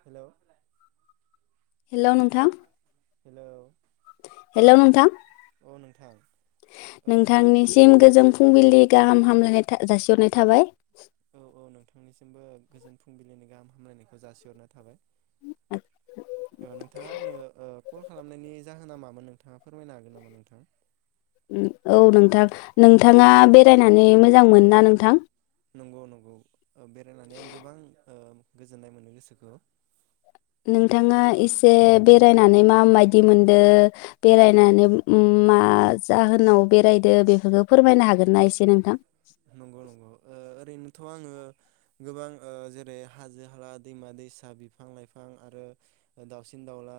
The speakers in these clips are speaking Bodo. हेल' हेलो नोंथां। हेलो। हेलो नोंथां नोंथां ओ नोंथांनिसिम गोजोन फुंबिलि गाहाम हामलायनाय। जासिहरनाय थाबाय। औ औ नोंथांनिसिम गोजोन फुंबिलिनि गाहाम हामलायनायखौ जासिहरना थाबाय। ओ नोंथाङा आंनो ओ कल खालामनायनि जाहोना मामोन नोंथाङा फोरमायनो हागोन नामा नोंथाङा? उम औ नोंथां नों नंगौ नंगौ बेरायनानै आं गोबां ओ गोजोननाय मोनो गोसोखौ। नोंथाङा एसे बेरायनानै माबायदि मोनदो बेरायनानै उम मा जाहोनाव बेरायदो बेफोरखौ फोरमायनो हागोन ना एसे नोंथां? नंगौ नंगौ ओ ओरैनो थ' आङो गोबां ओ जेरै हाजो हाला दैमा-दैसा बिफां-लाइफां आरो दाउसिन-दाउला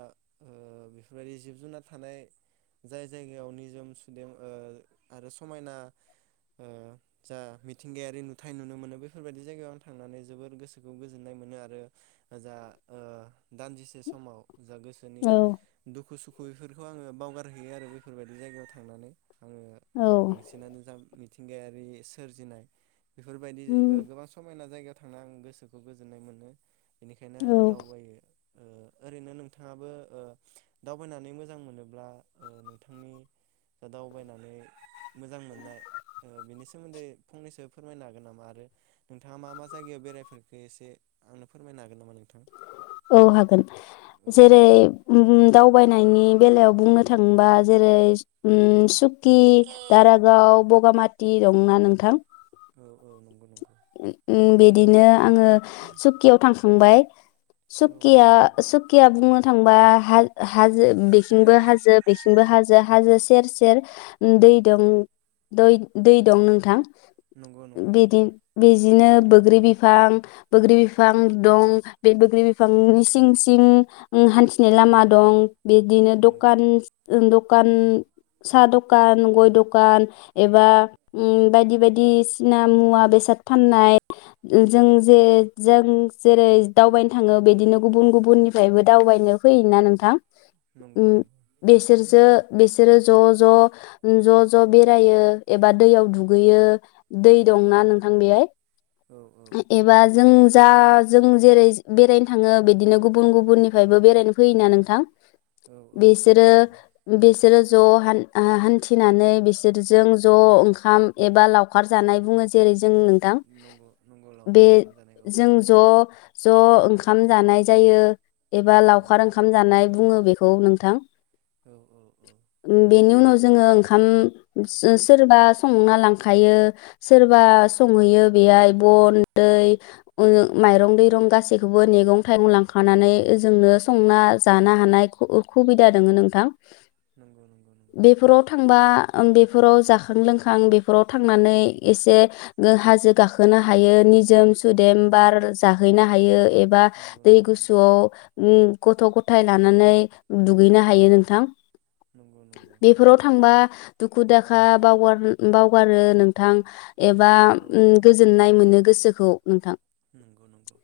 ओ बेफोरबायदि जिब-जुनार थानाय जाय जायगायाव निजोम सुदेम ओ आरो समायना ओ जा मिथिंगायारि नुथाय नुनो मोनो। बेफोरबायदि जायगायाव आं थांनानै जोबोर गोसोखौ गोजोननाय मोनो आरो जा ओ दान्जिसे समाव जा गोसोनि औ दुखु-सुखु बैफोरखौ आङो बावगारहैयो आरो बेफोरबायदि जायगायाव थांनानै। आङो औ बांसिनानो जा मि थिंगायारि सोरजिनाय बेफोरबायदि ओ गोबां समायना जायगायाव थांना आं गोसोखौ गोजोननाय मोनो। बेनिखायनो औ आङो दावबायो। ओ ओरैनो नोंथाङाबो ओ दावबायनानै मोजां मोनोब्ला नोंथांनि दावबायनानै मोजां मोननाय बेनि सो मोन्दै फंनैसो फोरमायनो हागोन नामा, आरो नोंथाङा मा मा जायगायाव बेरायफोरखो एसे आंनो फोरमायनो हागोन नामा नोंथां? औ हागोन औ जेरै उम दावबायनायनि बेलायाव बुंनो थाङोबा जेरै उम सु कि दारागाव, बगामाथि दंना नोंथां? औ औ नंगौ नंगौ उम बिदिनो। आङो सकियाव थां खांबाय औ औ सकिया नंगौ सकिया बुङो थांबा हा-हाजो बेथिंबो हाजो बेथिंबो हाजो हाजो सेर सेर दै दं दै दै दं नोंथां। नंगौ नंगौ नंगौ। बिदि बिदिनो बोग्रि बिफां बोग्रि बिफां दं बे बोग्रि बिफांनि सिं सिं ओ हान्थिनाय लामा दं। बिदिनो दकान ओ द दकान सा दकान गय दकान एबा ओ बायदि बायदिसिना मुवा बेसाद फाननाय जों जे जों जेरै दावबायनो थाङो बिदिनो गुबुन गुबुननिफ्रायबो दावबायनो फैयोना नोंथां। नंगौ ओ बेसोरसो बेस [unintelligible] ज ज ओ ज ज बेरायो एबा दैयाव दुगैयो दै दंना नंगौ नों नंगौ आं बेहाय औ औ एबा जों जा जों जेरै बेरायनो थाङो बिदिनो गुबुन गुबुननिफ्रायबो बेरायनो फैयोना नोंथां औ औ औ बेसोरो नंगौ बेस बिसोरो ज हान हान्थिनानै बिसोरजों ज ओंखाम एबा लावखार जानाय बुङो जेरै जोंनि नंगौ नंगौ [unintelligible] बे लावखार ओंखाम जानाय औ जों औ ज ज ओं ओंखाम जानाय जायो एबा लावखार नंगौ ओंखाम जानाय बुङो बेखौ। औ नोंथां औ औ औ ओम बेनि उनाव जोङो ओं ओंखाम सोरबा संना लांखायो सोरबा संहैयो बेहाय बन दै ओ माइरं दैरं गासैखौबो मैगं थाइगं लांखानानै ओजोंनो संना जानो हानाय खु खुबिदा दङो नोंथां नंगौ नंगौ नंगौ बेफोराव थांबा बेफोराव जाखां लोंखां बेफोराव थांनानै एसे हाजो गाखोनो हायो निजोम सुदेम बार जाहैनो हायो एबा नंगौ दै नंगौ गुसुआव ओम गथ गथाय लानानै दुगैनो हायो नोंथां नंगौ नंगौ बेफोराव थांबा दुखु दाखा बावगार बावगारो नोंथां। एबा ओ औ औ गोजोननाय मोनो गोसोखौ नोंथां नंगौ नंगौ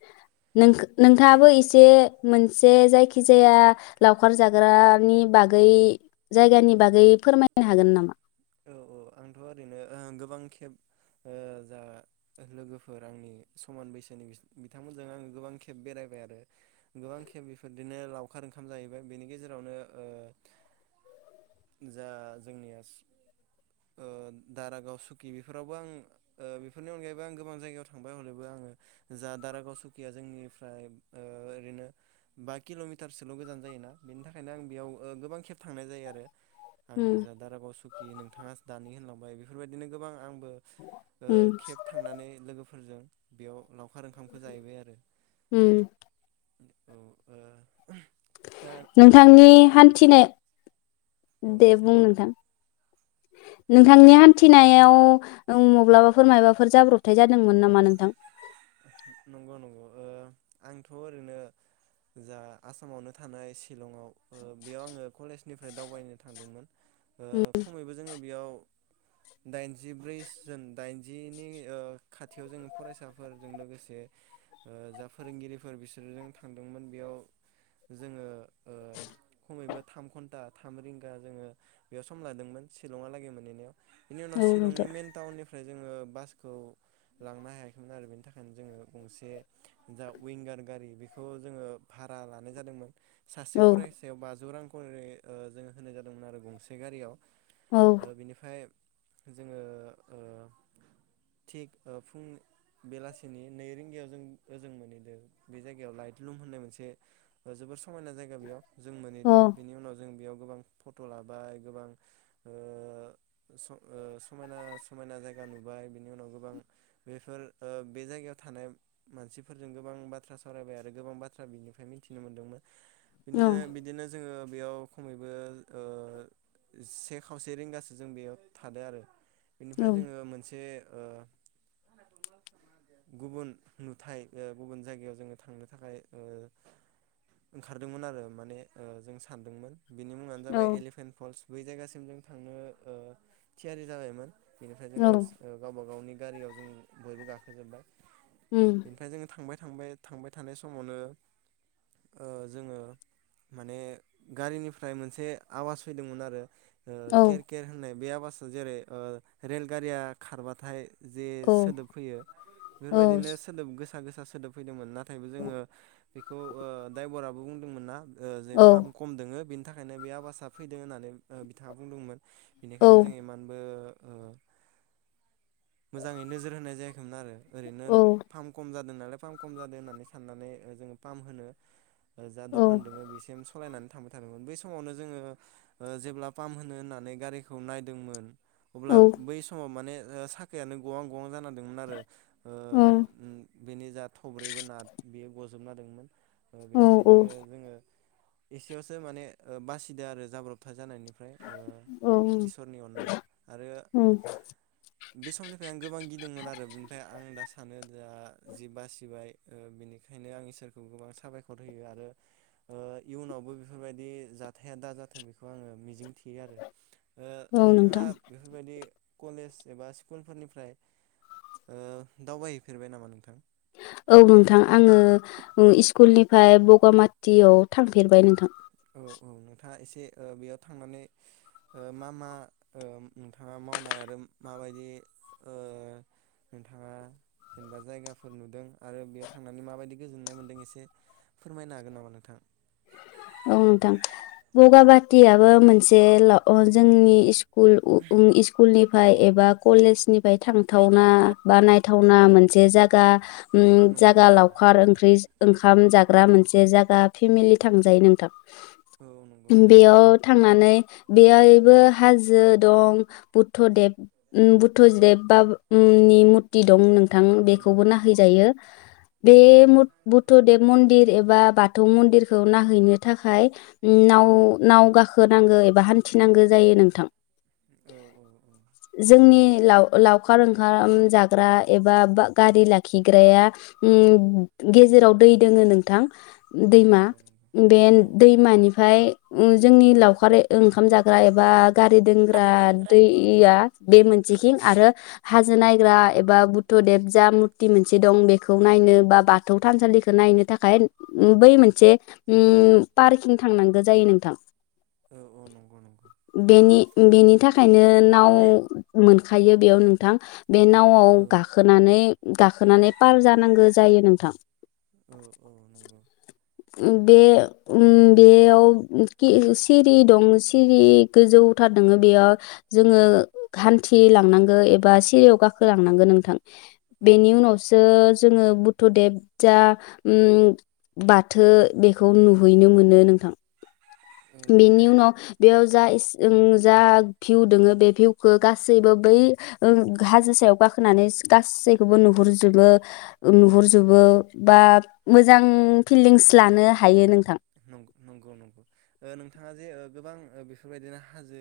नोंथाङाबो एसे मोनसे जायखिजाया लावखार जाग्रानि बागै जायगानि बागै फोरमायनो हागोन नामा? औ औ आंथ ओरैनो ओ गोबां खेब ओ जा लोगोफोर आंनि समान बैसोनि बिस बिथांमोनजों आङो गोबां खेब बेरायबाय आरो गोबां खेब बेफोरदोनो लावखार ओंखाम जाहैबाय बेनि गेजेरावनो जा जोंनिया ओ दारागाव सुकि बेफोरावबो आं ओ बेफोरनि अनगायैबो आं गोबां जायगायाव थांबाय हलेबो आङो जा दारागाव सुकिया जोंनिफ्राय ओरैनो बा किलमिटारसोल गोजान जायोना बेनि थाखायनो आं बेयाव गोबां खेब थांनाय जायो आरो आं उम जा दारागाव सुक [unintelligible] दानि होनलांबाय बेफोरबायदिनो गोबां आं ओ उम ओ खेब थांनानै लोगोफोरजों बेयाव लावखार ओंखामखौ जाहैबाय आरो उम औ ओ जा ओ नोंथांनि नोंथाङा हान्थिनाय दे बुं नोंथां औ दे नोंथांनि होमबा हान्थिनायाव नों माब्लाबाफोर मायबाफोर जाब्रबथाय जादोंमोन नामा नोंथां? नंगौ नंगौ ओ आंथ ओरैनो जा आसामावनो थानाय शिलंआव बेयाव आङो कलेजनिफ्राय दावबायनो थांदोंमोन उम खमैबो जोङो बेयाव दाइनजिब्रै दाइनजिनि खाथियाव जोंनि फरायसा फोरजों लोगोसे जा फोरोंगिरिफोर बिसोरजों थांदोंमोन बेयाव जोङो खमैबो थाम घन्टा थाम रिंगा जोङो बेयाव सम लादोंमोन शिलंहालागै मोनहैनायाव। बिनि उनाव औ शिलंनि नोंथां मेन टाउननिफ्राय जोङो बासखौ लांनो हायाखै थांओ आरो बेनि थाखायनो जोङो गंसे जा विंगार गारि बेखौ जोङो भारहा लानाय जादोंमोन सासे औ फरायसायाव बाजौ रां खरै ओ जोङो होनाय जादोंमोन आरो गंसे गारियाव औ ओ बिनिफ्राय जोङो ओ थिग ओ फुं बेलासिनि नै रिंगायाव जों ओजों मोनहैदो। बे जायगायाव लाइटलुम होन्नाय मोनसे जोबोर स समायना जायगा बेयाव जों औ मोनहैदो बिनि उनाव जों बेयाव गोबां फट' लाबाय गोबां ओ स ओ समायना समायना जायगा नुबाय बिनि उनाव गोबां बेफोर ओ बे जायगायाव थानाय मानसिफोरजों गोबां बाथ्रा सावरायबाय आरो गोबां बाथ्रा बिनिफ्राय मिथिनो मोन्दोंमोन। औ बिनिजाय बिदिनो जोङो बेयाव खमैबो ओ से खावसे रिंगासो जों बेयाव थादो आरो बेनिफ्राय जोङो मोनसे ओ गुबुन नुथाय ओ गुबुन जायगायाव जोङो थांनो थाखाय ओ ओंखारदोंमोन आरो माने ओ जों सान्दोंमोन बिनि मुङानो औ जाबाय एलिफेन फल्स बै जायगासिम जों थांनो ओ थियारि जाबायमोन बिनिफ्राय जोङो औ गावबा गावनि गारियाव जों बयबो गाखो जोब्बाय उम बेनिफ्राय जोङो थांबाय थांबाय थांबाय थानाय समावनो ओ जोङो माने गारिनिफ्राय मोनसे आवास फैदोंमोन आरो ओ औ केेर केेर होन्नाय बे आवासा जेरै ओ रेलगारिया खारबाथाय जे औ सोदोब फैयो औ बेफोरबायदिनो सोदोब गोसा गोसा सोदोब फैदोंमोन ना नाथायबो जोङो बेखौ ओ दायबरा बुंदोंमोन ना ओ जे औ फाम खम दोङो बेनि बिनि थाखायनो बे आवासा फैदों होन्नानै बिथाङा बुंदोंमोन औ बेनिखायनो जों इमानबो ओ मोजाङै नोजोर होनाय नो आरो ओरैनो औ फाम खम जादों नालाय फाहाम खम जादों होननानै साननानै जोङो फाहाम होनो जा दखान औ दोङो बेसिम सलायनानै थांबाय थादोंमोन बै समावनो जोङो ओ जेब्ला पाम होनो होननानै गारिखौ नायदोंमोन अब्ला औ बै समाव माने ओ साखायानो गवां गवां जानानै नारो ओ ओम बेनि जा थब्रैबो नाथ गजोब जोबना दङोमोन ओ औ बेनिखायनो औ जोङो एसेयावसो माने बासिदो आरो जाब्रबथाय जानायनिफ्राय ओ औ इसोरनि अननायाव आरो बे समनिफ्राय आं गोबां गिनाय नारो बिनिफाय दा आं सानो दा जि बासि बाय ओ बेनिखायनो आं इसोरखौ गोबां साबायखर होयो आरो ओ इयुनावबो बेफोरबायदि जाथाया दा जाथों बेखौ आङो मिजिंथि बे‌ आरो ओ औ नोंथाङा नोंथां बेफोरबायदि कलेज एबा स्कुलफोरनिफ्राय ओ दावबायहैफेरबाय नामा नोंथां औ नोंथां आङो ओ स्कुलनिफ्राय बगामाथियाव थांफेरबाय नोंथां ओ औ नोंथाङा एसे ओ बेयाव थांनानै ओ मा मा ओ नोंथाङा मावनाय आरो माबायदि ओ नोंथाङा जेनेबा जायगाफोर नुदों आरो बेयाव थांनानै माबायदि गोजोननाय मोनदों एसे फोरमायनो हागोन नामा नोंथां औ नोंथां बगा बाथियाबो मोनसे ल जोंनि खुल इस्कुलनि बाय एबा कलेजनि बाय फ्राय थांथावना थांथाव बा नायथावना मोनसे जागा ओम नंगौ जागा नंगौ लावखार ओंख्रि ओंखाम जाग्रा मोनसे जागा फेमिलि थां जायो नोंथां औ नंगौ नंगौ बेयाव थांनानै बेयावहायबो हाजो दं बुद्धदेब ओम बुद्धदेबा मुंनि मुरति दं नों थां नंगौ बेखौबो नंगौ नाहैजायो औ बे औ मुर बुद्धदेब मन्दिर एबा बाथौ मन्दिरखौ ना हैनो थाखाय नाव नाव गाखोनांगौ एबा हान्थिनांगौ जायो नोंथां औ औ औ जोंनि लाव-लावखार ओंखाम जाग्रा एबा बा गारि लाखिग्राया हम गेजेराव दै दोङो नोंथां दैमा नंगौ नंगौ बेन औ औ दैमानिफ्राय ओम जोंनि लावखार ओंखाम जाग्रा एबा गारि दोनग्रा गारि दोनग्रा दैया बे मोन सेखिं आरो हाजो नायग्रा एबा बुद्धदेब जा मुरति मोनसे दं बेखौ नायनो बा बाथौ थानसालिखौ नायनो थाखाय ओम बै मोनसे उम पार्कथिं थांनांगौ जायो नोंथां औ औ नंगौ नंगौ बेनि बेनि थाखायनो नाव मोन थायो बेयाव नोंथां बे नावआव औ औ गाखोनानै गाखोनानै पार जानांगौ जायो नोंथां। औ औ नंगौ। ओम बे हम बे-बेयाव सिरि दं सिरि गोजौथार दङो बेयाव जोङो हान्थिलांनांगौ एबा सिरियाव गाखोलांनांगौ नोंथां। औ बेनि औ उनावसो जोङो बुद्धदेब जा ओम बाथ थो बेखौ नुहैनो मोनो नोंथां। औ बेनि उनाव बेयाव जा ओम जा भिउ दोङो बे भिउखौ गासैबो बै हाजो सायाव गाखोनानै गासैखौबो नुहरजोबो नुहरजोबो बा मोजां फिलिंस लानो हायो नोंथां। औ नोंथाङा जे ओ गोबां बेफोरबायदिनो हाजो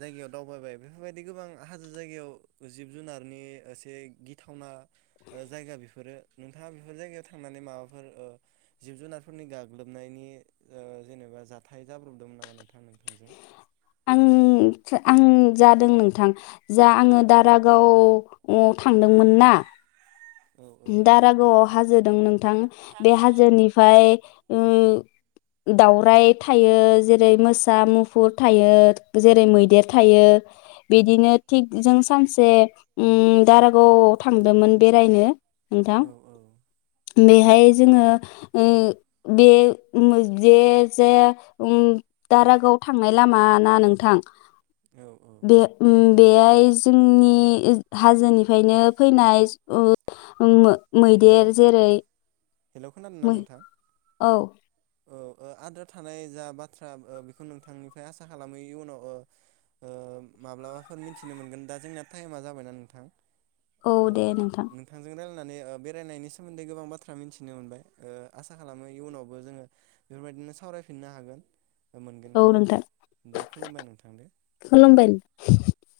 जायगायाव दावबायबाय बेफोरबायदि गोबां हाजो जायगायाव जिब जुनारनि एसे गिथावना ओ जायगा बेफोरो नोंथाङा बेफोर जायगायाव थांनानै माबाफोर ओ जिब जुनारफोरनि गाग्लोबनायनि ओ जेनेबा जाथाय जाब्रबदोंमोन नामा नोंथां नोंथांजों? ओम आं जादों नोंथां जा औ आङो औ दारागाव आव थांदोंमोन ना औ औ दारागावआव हाजो दं नोंथां बे हाजोनिफ्राय उम दावराय थायो जेरै मोसा, मुफुर थायो, जेरै मैदेर थायो बिदिनो थिग जों सानसे ओम दारागावआव थांदोंमोन बेरायनो नोंथां। औ औ बेहाय जोङो ओम बे मोन जे जे ओम दारागाव थांनाय लामाना नोंथां औ बे उम बेहाय जोंनि हाजोनिफ्रायनो फैनाय अ उम हेलौ मैदेर जेरै हेलौ मै ओउ ओउ ओ आद्रा थानाय जा बाथ्रा ओ बेखौ नोंथांनिफ्राय आसा खालामो इयनाव ओ ओ माब्लाबाफोर मिथिनो मोनगोन दा जोंना टाइमा जाबायना नोंथां? ओउ दे नोंथां। नानै ओ बेरायनायनि सोमोन्दै गोबां बाथ्रा मिथिनो मोनबाय ओ आसा खालामो इयुनावबो जोङो बेफोरबायदिनो सावरायफिननो हागोन। ओउ मोनगोनखौ नोंथां दे खुलुमबाय नोंथां दे खुलुमबाय।